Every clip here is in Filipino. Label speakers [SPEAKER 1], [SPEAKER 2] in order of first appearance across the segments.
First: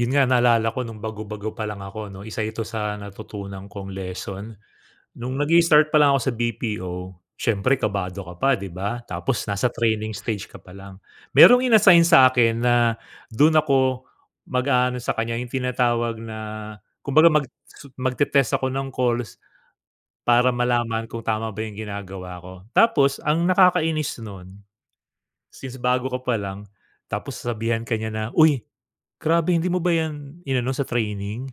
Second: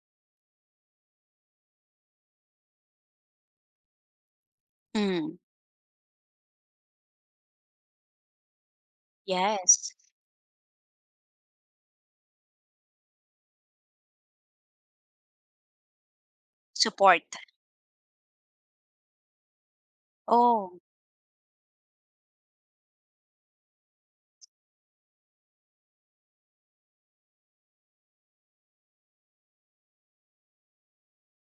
[SPEAKER 1] Yun nga, naalala ko nung bago-bago pa lang ako, 'no? 1 ito sa natutunan kong lesson.
[SPEAKER 2] Hmm.
[SPEAKER 1] Nung nag-i-start palang ako sa BPO, siyempre kabado ka pa, di ba? Tapos nasa
[SPEAKER 2] Yes.
[SPEAKER 1] training stage ka palang. Merong in-assign sa akin na dun ako mag-aano sa kanya yung tinatawag na
[SPEAKER 2] Support.
[SPEAKER 1] kumbaga mag-t magte-test ako ng calls para
[SPEAKER 2] Oh.
[SPEAKER 1] malaman kung tama ba yung ginagawa ko. Tapos ang nakakainis nun, since bago ka pa lang, tapos sasabihan ka niya na, "Uy, grabe hindi mo ba yan inano sa training?"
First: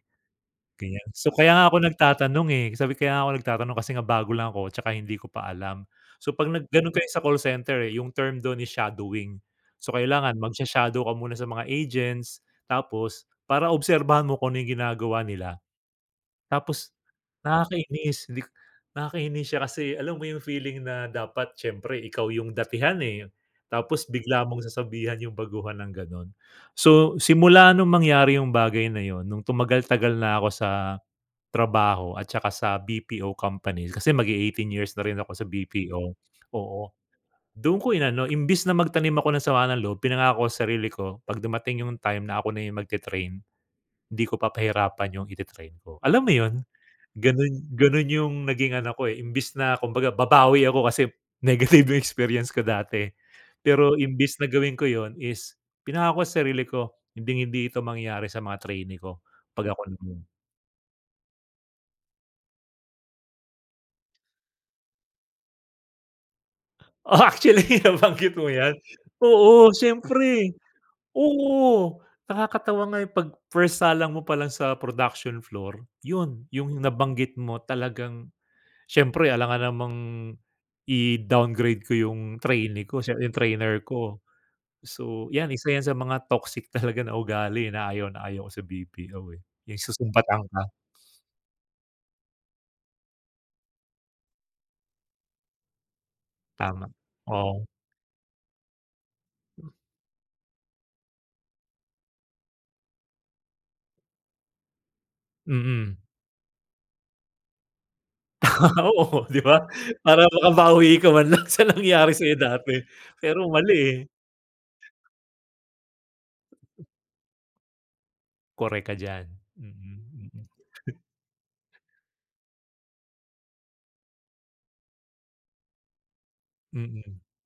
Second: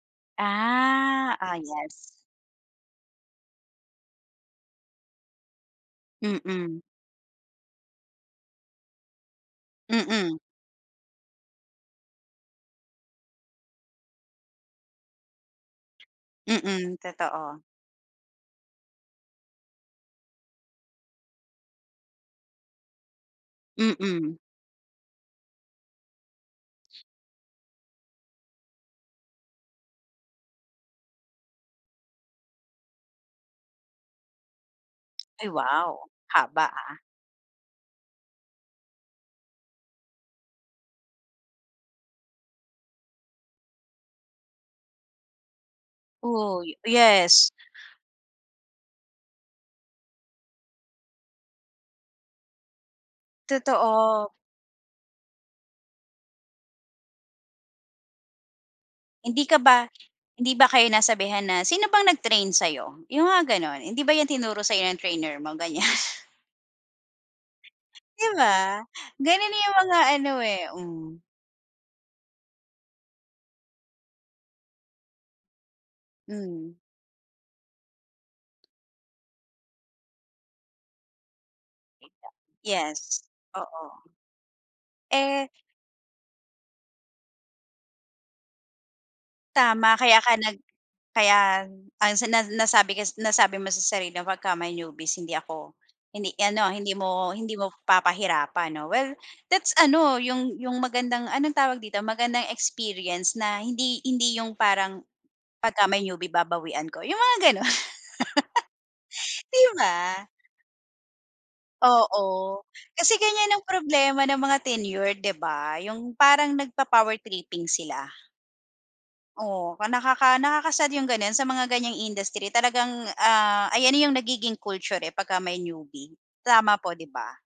[SPEAKER 1] Ganiyan. So,
[SPEAKER 2] Ah,
[SPEAKER 1] "Kaya
[SPEAKER 2] ah,
[SPEAKER 1] nga ako
[SPEAKER 2] yes.
[SPEAKER 1] nagtatanong, eh," sabi ko. "Kaya nga ako nagtatanong kasi nga bago lang ako tsaka hindi ko pa alam." So, 'pag nag
[SPEAKER 2] Mm.
[SPEAKER 1] gano'n kayo sa call center, eh, yung term do'n is shadowing. So, kailangan
[SPEAKER 2] Mm.
[SPEAKER 1] magsha-shadow ka muna sa mga agents. Tapos para obserbahan mo kung ano yung ginagawa nila. Tapos
[SPEAKER 2] Mm, totoo.
[SPEAKER 1] nakakainis, hindi k nakakainis siya, kasi alam mo yung feeling na dapat siyempre ikaw yung datihan, eh. Tapos
[SPEAKER 2] Mm.
[SPEAKER 1] bigla mong sasabihan yung baguhan ng gano'n. So, simula nung mangyari yung bagay na yun, nung tumagal-tagal na ako sa trabaho at tsaka sa BPO company. Kasi mag-e-eighteen years na rin ako sa
[SPEAKER 2] Ay, wow.
[SPEAKER 1] BPO,
[SPEAKER 2] Haba
[SPEAKER 1] oo.
[SPEAKER 2] ah.
[SPEAKER 1] Doon ko inano. Imbes na magtanim ako ng sama ng loob, pinangako sa sarili ko, 'pag dumating yung time na ako na yung magte-train, di ko papahirapan yung ite-train ko, alam
[SPEAKER 2] Uy,
[SPEAKER 1] mo yun?
[SPEAKER 2] oh yes.
[SPEAKER 1] Ganun ganun yung naging ano ko eh, imbes na kumbaga babawi ako, kasi negative yung experience ko dati. Pero
[SPEAKER 2] Totoo.
[SPEAKER 1] imbes na gawin ko yun is pinangako sa sarili ko, hinding-hindi ito mangyayari sa mga trainee ko
[SPEAKER 2] Hindi ka
[SPEAKER 1] 'pag ako
[SPEAKER 2] ba
[SPEAKER 1] naman.
[SPEAKER 2] hindi ba kayo nasabihan na, "Sino bang nag-train sa'yo?" Yung nga gano'n. "Hindi ba yan tinuro sa'yo ng trainer mo?" Ganiyan.
[SPEAKER 1] Oh, actually
[SPEAKER 2] Di
[SPEAKER 1] nabanggit mo yan.
[SPEAKER 2] ba? Ganun
[SPEAKER 1] Oo,
[SPEAKER 2] yung mga ano
[SPEAKER 1] siyempre.
[SPEAKER 2] eh, hmm.
[SPEAKER 1] Oo, nakakatawa nga yung 'pag first salang mo palang sa production floor. Yun, yung
[SPEAKER 2] Hmm.
[SPEAKER 1] nabanggit mo talagang siyempre alangan namang i-downgrade ko
[SPEAKER 2] Kita,
[SPEAKER 1] yung trainee ko
[SPEAKER 2] yes,
[SPEAKER 1] sye yung trainer
[SPEAKER 2] oo.
[SPEAKER 1] ko. So,
[SPEAKER 2] Eh
[SPEAKER 1] yan, 1 yan sa mga toxic talaga na ugali na ayaw na ayaw ko sa BPO eh, yung
[SPEAKER 2] Tama, kaya ka
[SPEAKER 1] susumbatan
[SPEAKER 2] nag
[SPEAKER 1] ka?
[SPEAKER 2] kaya ang sinad nasabi kes nasabi mo sa sarili pagka may newbies hindi ako, hindi ano ah,
[SPEAKER 1] Tama,
[SPEAKER 2] hindi mo hindi
[SPEAKER 1] oo.
[SPEAKER 2] mo papahirapan, 'no? Well that's ano, yung yung magandang, anong tawag dito, magandang experience na hindi hindi yung parang pagka
[SPEAKER 1] Mm.
[SPEAKER 2] may newie babawian ko. Yung mga gano'n.
[SPEAKER 1] Oo, di
[SPEAKER 2] Di
[SPEAKER 1] ba?
[SPEAKER 2] ba?
[SPEAKER 1] Para makabawi ka man lang sa nangyari
[SPEAKER 2] Oo,
[SPEAKER 1] sa'yo dati.
[SPEAKER 2] kasi
[SPEAKER 1] Pero
[SPEAKER 2] ganiyan ang
[SPEAKER 1] mali eh.
[SPEAKER 2] problema ng mga tenure, di ba? Yung parang
[SPEAKER 1] Mm.
[SPEAKER 2] nagpa-power tripping sila.
[SPEAKER 1] Korek ka diyan.
[SPEAKER 2] Oh,
[SPEAKER 1] Mm-mm.
[SPEAKER 2] nakaka nakaka-sad yung gano'n. Sa mga ganiyang industry talagang, ah, ayan na yung nagiging culture eh, pagka may newbie. Tama po, di
[SPEAKER 1] Mm.
[SPEAKER 2] ba?